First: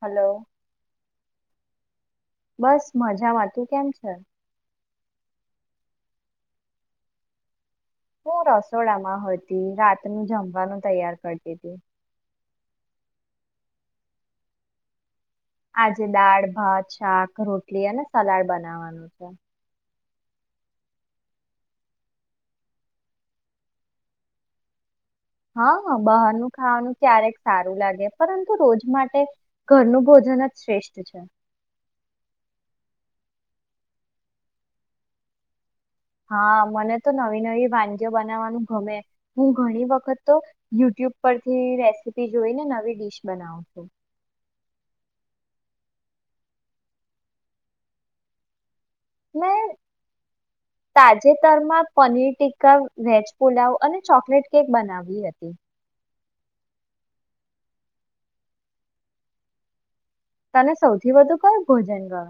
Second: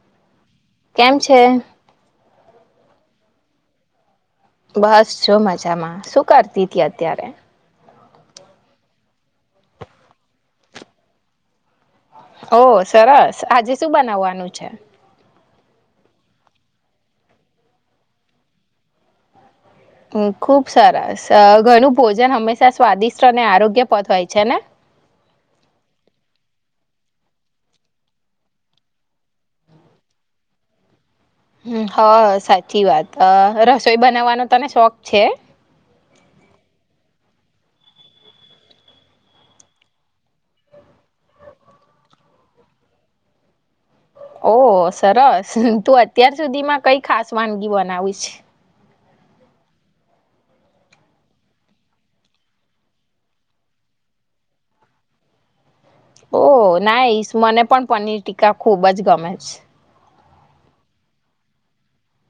Hello કેમ છે? બસ મજામાં તું કેમ છે? બસ જો મજામાં શું કરતી તી અત્યારે? હું રસોડામાં હતી રાતનું જમવાનું તૈયાર કરતી તી. ઓ સરસ આજે શું બનાવવાનું છે? આજે દાળ, ભાત, શાક, રોટલી અને સલાડ બનાવાનું છે. ખુબ સરસ ઘરનું ભોજન હંમેશા સ્વાદિષ્ટ અને આરોગ્યપદ હોય છે ને? હા હ બહારનું ખાવાનું ક્યારેક સારું લાગે પરંતુ રોજ માટે ઘરનું ભોજન જ શ્રેષ્ઠ છે. હ હ સાચી વાત અ રસોઈ બનાવવાનો તને શોખ છે? હા! મને તો નવી નવી વાનગીઓ બનાવવાનું ગમે. હું ઘણી વખત તો યુટ્યુબ પરથી રેસીપી જોઈ ને નવી ડીશ બનાવ છું ઓ સરસ! તું અત્યાર સુધીમાં કઈ ખાસ વાનગી બનાવી છે? મેં તાજેતરમાં પનીર ટીકા, વેજ પુલાવ અને ચોકલેટ કેક બનાવી હતી. ઓ નાઈશ મને પણ પનીર ટીકા ખુબ જ ગમે છે. તને સૌથી વધુ કયું ભોજન ગમે?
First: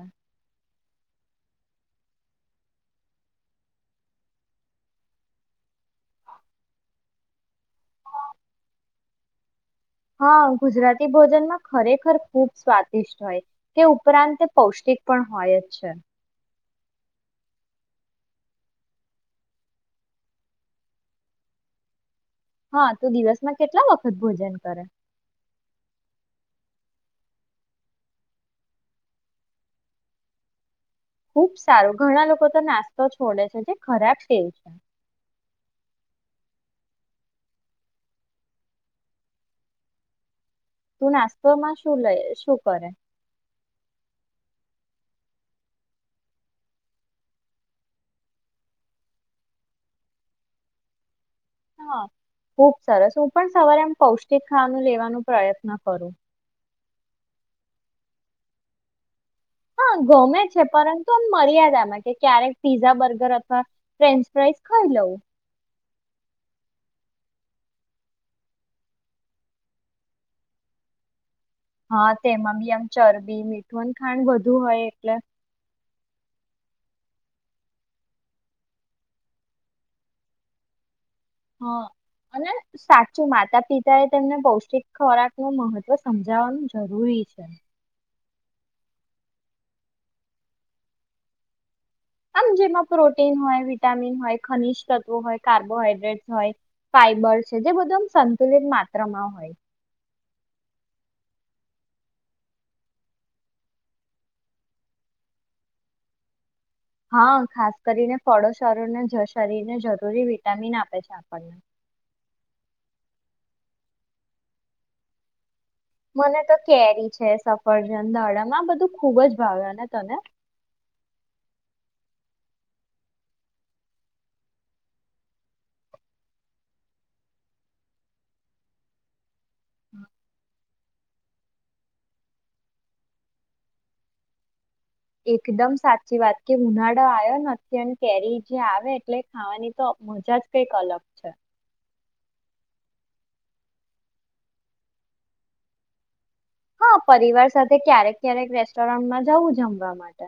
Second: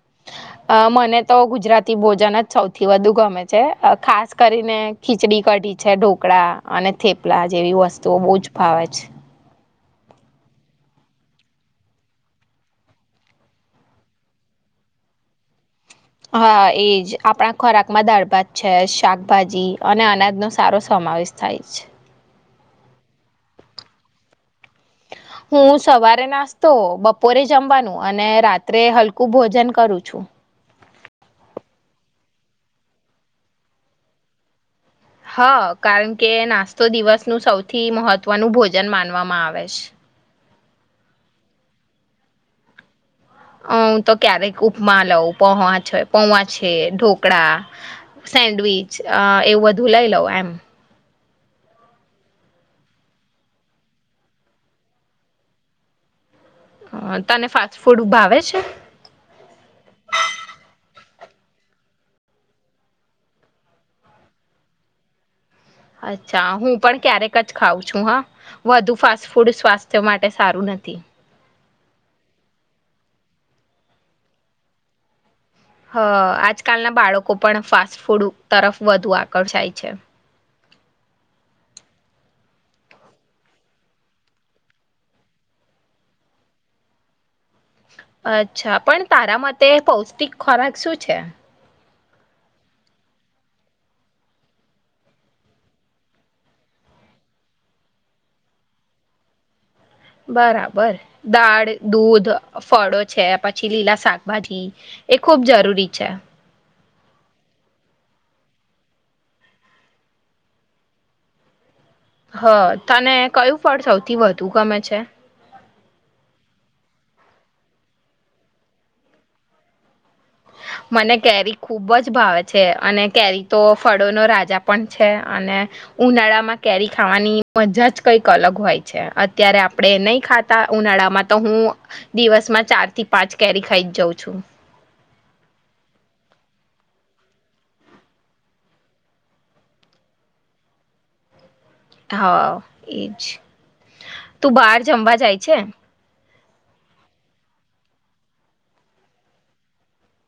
અ મને તો ગુજરાતી ભોજન જ સૌથી વધુ ગમે છે ખાસ કરીને ખીચડી કઢી છે ઢોકળા અને થેપલા જેવી વસ્તુઓ બહુ જ ભાવે છે હા ગુજરાતી ભોજનમાં ખરેખર ખુબ સ્વાદિષ્ટ હોય તે ઉપરાંત તે પૌષ્ટિક પણ હોય જ છે હા એજ આપણા ખોરાકમાં દાળ ભાત છે શાકભાજી અને અનાજનોો સારો સમાવેશ થાય છે હા તો દિવસમાં કેટલા વખત ભોજન કરે હું સવારે નાસ્તો બપોરે જમવાનું અને રાત્રે હલકું ભોજન કરું છું ખુબ સારું ઘણા લોકો તો નાસ્તો છોડે છે જે ખરાબ સેવ છે હા કારણ કે નાસ્તો દિવસનું સૌથી મહત્વનું ભોજન માનવામાં આવે છે તું નાસ્તોમાં શું લઈ શું કરે હ હું તો ક્યારેક ઉપમા લઉં પોવા છે પોવા છે ઢોકળા સેન્ડવીચ એવું બધું લઈ લઉં એમ હા ખુબ સરસ હું પણ સવારે આમ પૌષ્ટિક ખાવાનું લેવાનો પ્રયત્ન કરું હ તને ફાસ્ટ ફૂડ ઉભા આવે છે હા ગમે છે પરંતુ એમ મર્યાદ આમાં કે ક્યારેક પીઝા બર્ગર અથવા ફ્રેન્ચ ફ્રાઈઝ ખાઈ લઉું અચ્છા હું પણ ક્યારેક જ ખાઉં છું હા વધુ ફાસ્ટ ફૂડ સ્વાસ્થ્ય માટે સારું નથી હા તેમાં બી આમ ચરબી મીઠું ખાણ બુ હોય એટલે હ આજકાલના બાળકો પણ ફાસ્ટ ફૂડ તરફ વધુ આકર્ષાય છે હા અને સાચું માતા પિતા એ તેમને પૌષ્ટિક ખોરાક નું મહત્વ સમજાવવાનું જરૂરી છે અચ્છા પણ તારા માટે પૌષ્ટિક ખોરાક શું છે આમ જેમાં પ્રોટીન હોય વિટામિન હોય ખનિજ તત્વો હોય કાર્બોહાઈડ્રેટ્ હોય ફાઈબર્ છે જે બધું આમ સંતુલિત માત્રામાં હોય બરાબર દાળ દૂધ ફળો છે પછી લીલા શાકભાજી એ ખુબ જરૂરી છે હા ખાસ કરીને ફળોશરોને શરીરને જરૂરી વિટામિન આપે છે આપણને હ તને કયું ફળ સૌથી વધુ ગમે છે મને તો કેરી છે સફરજન દાડમ આ બધું ખુબ જ ભાવ્યું ને તને મને કેરી ખૂબ જ ભાવે છે અને કેરી તો ફળો ન રાજા પણ છે અને ઉનાળામાં કેરી ખાવાની મજા જ કંઈક અલગ હોય છે ત્યારે આપણે નહીં ખાતા ઉનાળામાં તો હું દિવસમાં ચાર થી પાંચ કેરી ખાઈ જ જાઉં છું એકદમ સાચી વાત કે ઉનાળો આવ્યો નથી અને કેરી જે આવે એટલે ખાવાની તો મજા જ કઈક અલગ છે હા એજ તું બાર જમવા જાય છે હા પરિવાર સાથે ક્યારેક ક્યારેક રેસ્ટોરન્ટમાં જવું જમવા માટે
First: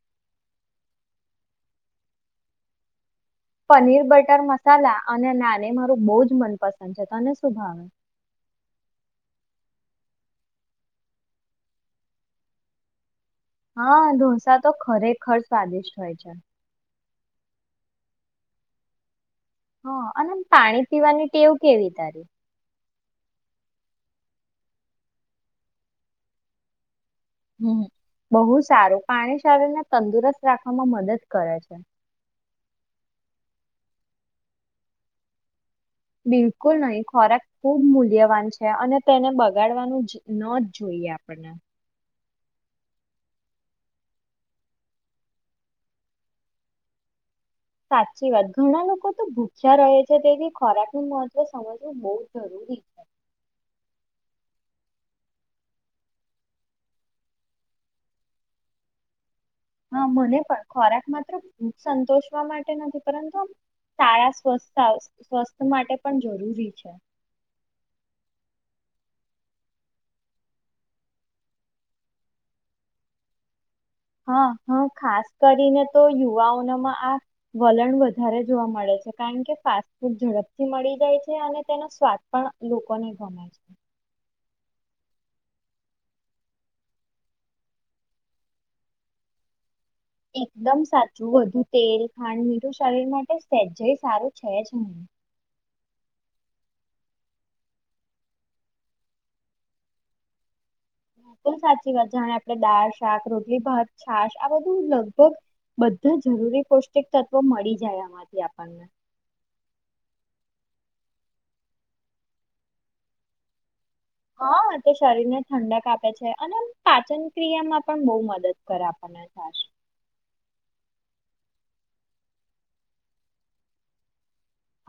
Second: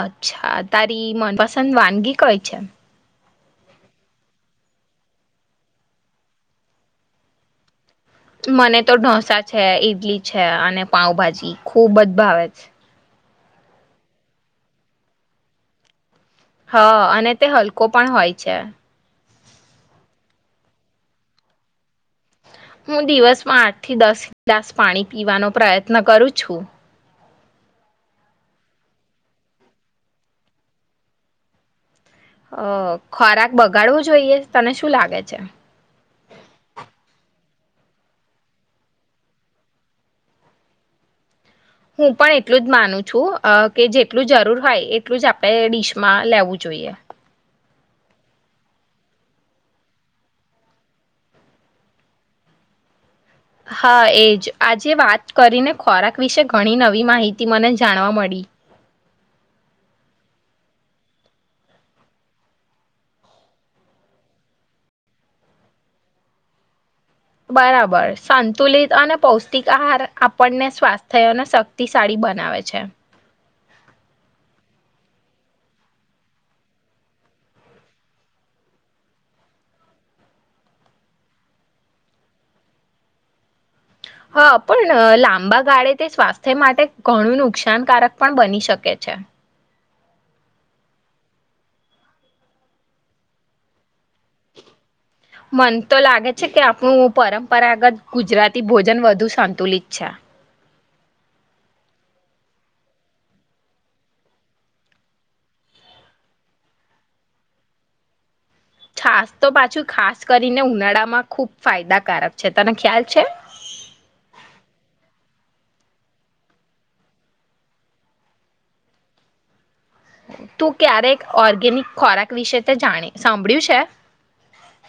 અચ્છા તારી મનપસંદ વાનગી કઈ છેમ પનીર બટર મસાલા અને નાને મારું બહ જ મનપસંદ છે તને શું ભાવે મને તો ઢોસા છે ઈડલી છે અને પાઉભાજી ખુબ બધ ભાવે છે હા ઢોસા તો ખરેખર સ્વાદિષ્ટ હોય છે હા અને તે હલકો પણ હોય છે હ અને પાણી પીવાની ટેવ કેવી તારી હું દિવસમાં આઠ થી દસ ગ્લાસ પાણી પીવાનો પ્રયત્ન કરું છું હમ બહુ સારું પાણી શરીર ને તંદુરસ્ત રાખવામાં મદદ કરે છે અ ખોરાક બગાડવું જોઈએ તને શું લાગે છે બિલકુલ નહીિ ખોરાક ખુબ મૂલ્યવાન છે અને તેને બગાડવાનું ન જ જોઈએ આપને હું પણ એટલું જ માનું છું કે જેટલું જરૂર હોય એટલું જ આપણે ડિશમાં લેવું જોઈએ સાચી વાત ઘણા લોકો તો ભૂખ્યા રહે છે તેથી ખોરાક નું મહત્વ સમજવું બહ જરૂરી છે હા એજ આજે વાત કરીને ખોરાક વિશે ઘણી નવી માહિતી મને જાણવા મળી હા મને પણ ખોરાક માત્ર સંતોષવા માટે નથી પરંતુ આમ સારા સ્વસ્થ સ્વસ્થ માટે પણ જરૂરી છે બરાબર સંતુલિત અને પૌષ્ટિક આહાર આપણને સ્વાસ્થ્ય અને શક્તિશાળી બનાવે છે હા હા ખાસ કરીને તો યુવાઓનામાં આ વલણ વધારે જોવા મળે છે કારણ કે ફાસ્ટ ફૂડ ઝડપથી મળી જાય છે અને તેનો સ્વાદ પણ લોકોને ગમે છે હા પણ લાંબા ગાળે તે સ્વાસ્થ્ય માટે ઘણું નુકસાનકારક પણ બની શકે છે એકદમ સાચું વધુ તેલ ખાંડ મીઠું શરીર માટે સહેજ મન તો લાગે છે કે આપણું પરંપરાગત ગુજરાતી ભોજન વધુ સંતુલિત છે બલકુલ સાચી વાત જાણે આપણે દાળ શાક રોટલી ભાત છાશ આ બધું લગભગ બધા જરૂરી પૌષ્ટિક તત્વો મળી જાય આમાંથી આપણને છાસ તો પાછું ખાસ કરી ઉનાળામાં ખુબ ફાયદાકારક છે તને ખ્યાલ છે હા તો શરીરને ઠંડક આપે છે અને પાચન ક્રિયામાં પણ બહુ મદદ કરે આપણને થ તું ક્યારે ઓર્ગેનિક ખોરાક વિશે તે જાણી સાંભળ્યું છે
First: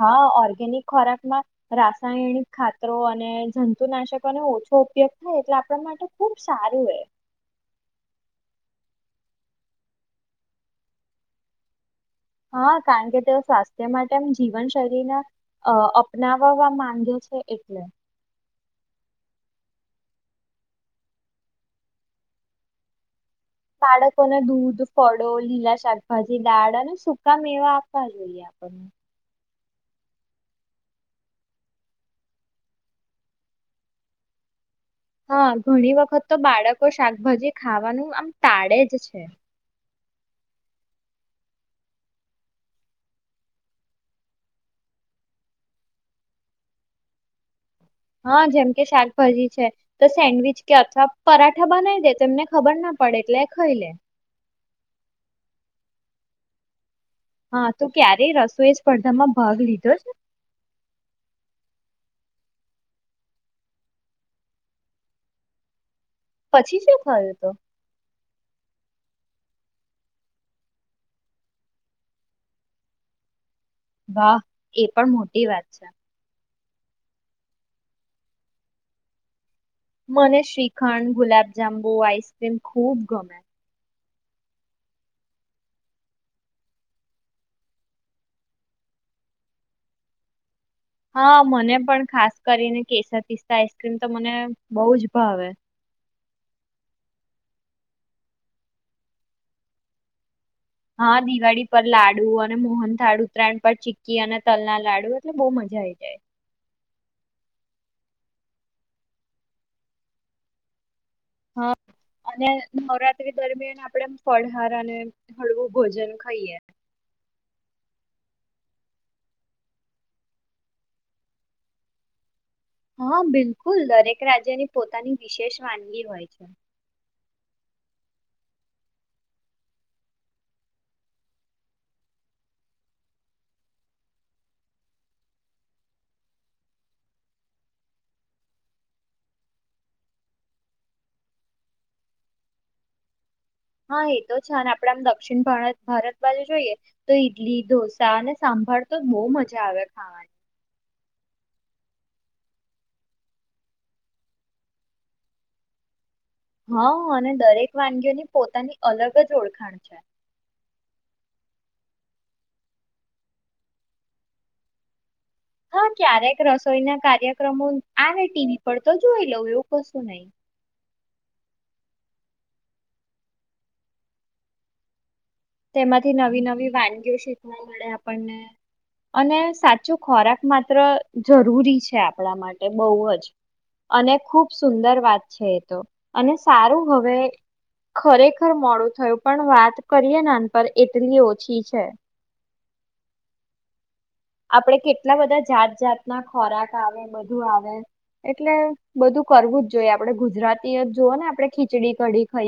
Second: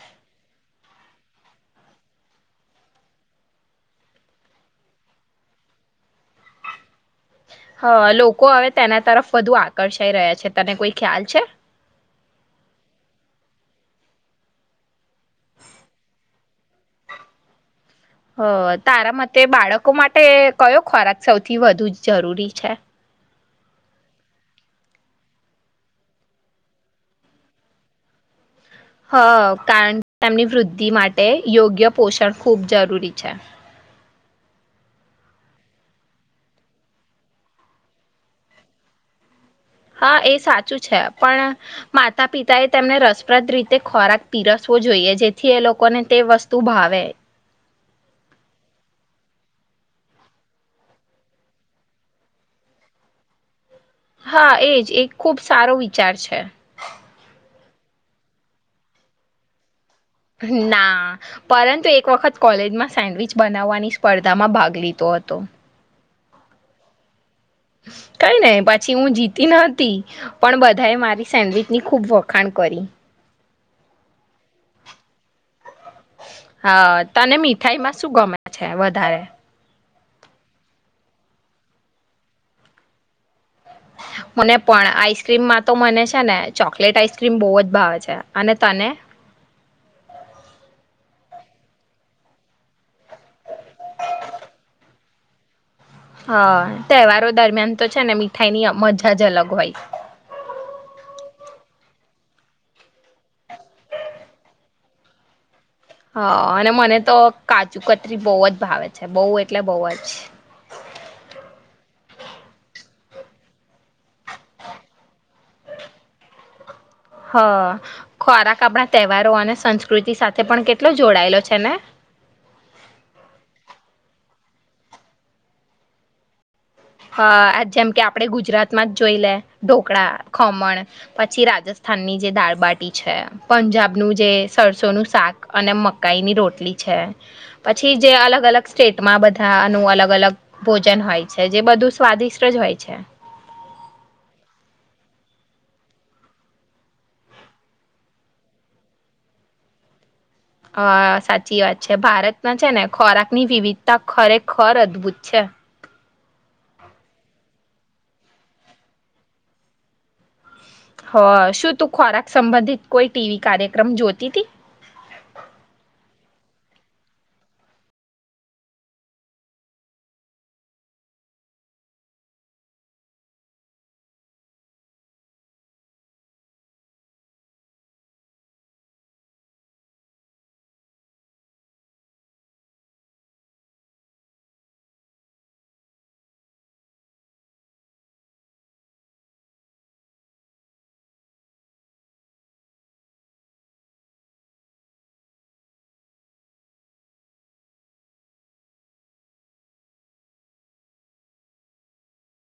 હા ઓર્ગેનિક ખોરાકમાં રાસાયણિક ખાતરો અને જંતુનાશકોને ઓછો ઉપયોગ થાય એટલે આપણા માટે ખુબ સારું એ હ લોકો હવે તેના તરફ વધુ આકર્ષાઈ રહ્યા છે તને કોઈ ખ્યાલ છે હા કારણ કે તેઓ સ્વાસ્થ્ય માટેમ જીવનશૈલીને અપનાવવા માંગે છે એટલે હ તારા મતે બાળકો માટે કયો ખોરાક સૌથી વધુ જ જરૂરી છે બાળકોના દૂધ ફળો લીલા શાકભાજી દાળ અને સુકા મેવા આપવા જોઈએ આપણને હ કારણ કે તેમની વૃદ્ધિ માટે યોગ્ય પોષણ ખૂબ જરૂરી છે હા ઘણી વખત તો બાળકો શાકભાજી ખાવાનું આમ ટાળે જ છે હા એ સાચું છે પણ માતા પિતા એ તેમને રસપ્રદ રીતે ખોરાક પીરસવો જોઈએ જેથી એ લોકોને તે વસ્તુ ભાવે હા જેમ કે શાકભાજી છે તો સેન્ડવીચ કે અથવા પરાઠા બનાવી દે એમને ખબર ના પડે એટલે ખાઈ લે હા એજ એક ખુબ સારો વિચાર છે હા તો ક્યારેય રસોએ સ્પર્ધામાં ભાગ લીધો જ ના પરંતુ એક વખત કોલેજમાં સેન્ડવીિચ બનાવવાની સ્પર્ધામાં ભાગ લીધો હતો પછી શું થાય તો કઈ નને પછી હું જીતી નતી પણ બધાએ મારી સેન્ડવીચ ની ખુબ વખાણ કરી વાહ એ પણ મોટી વાત છે હા તને મીઠાઈમાં શું ગમે છે વધારે ગુલાબ જાંબુ આઈસક્રીમ ખુબ ગમે મને પણ આઈસ્ક્રીમમાં તો મને છે ને ચોકલેટ આઈસ્ક્રીમ બહુ જ ભાવે છે અને તને હા મને પણ ખાસ કરીને કેસર તિસ્તા આઈસ્ક્રીમ તો મને બહુ જ ભાવે હ તહેવારો દરમિયાન તો છે ને મીઠાઈની મજા જ અલગ હોય હા દિવાળી પર લાડુ અને મોહન થાળુ ઉત્તરાયણ પર ચી્કી અને તલના લાડુ એટલે બહુ મજા આવી જાય હા અને મને તો કા ચુકત્રી બહુ જ ભાવે છે બહુ એટલે બહુ જ હા અને નવરાત્રી દરમિયાન આપણે ફળહારા અને હળવું ભોજન ખાઈએ હા ખોરાક આપણા તહેવારો અને સંસ્કૃતિ સાથે પણ કેટલો જોડાયેલો છે ને હા બિલકુલ દરેક રાજ્યની પોતાની વિશેષ વાનગી હોય છે જેમ કે આપણે ગુજરાતમાં જ જોઈ લે ઢોકળા ખમણ પછી રાજસ્થાનની જે દાળબાટી છે પંજાબનું જે સરસોનું શાક અને મકાઈની રોટલી છે પછી જે અલગ અલગ સ્ટેટમાં બધાનું અલગ અલગ ભોજન હોય છે જે બધું સ્વાદિષ્ટ જ હોય છે હા એ તો છે અને આપણેે આમ દક્ષિણ ભારત બાજુ જોઈએ તો ઈડલી ઢોસા અને સાંભળ તો બહુ મજા આવે ખાવાની હા સાચી વાત છે ભારતમાં છે ને ખોરાક ની વિવિધતા ખરેખર અદભુત છે હા અને દરેક વાનગીઓની પોતાની અલગ જ ઓળખાણ છે હ શું તું ખોરાક સંબંધિત કોઈ ટીવી કાર્યક્રમ જોતી હતી હા ક્યારેક રસોઈના કાર્યક્રમો આને ટીવી પર તો જોઈ લઉં એવું કશું નહીિ તેમાંથી નવી નવી વાનગીઓ શીખવા મળે આપણને અને સાચું ખોરાક માત્ર જરૂરી છે આપણા માટે બહુ જ અને ખુબ સુંદર વાત છે એ તો અને સારું હવે ખરેખર મોડું થયું પણ વાત કરીએ એટલી ઓછી છે આપડે કેટલા બધા જાત જાત ના ખોરાક આવે બધું આવે એટલે બધું કરવું જ જોઈએ આપડે ગુજરાતી જ જોુઓ ને આપણે ખીચડી કઢી ખાઈએ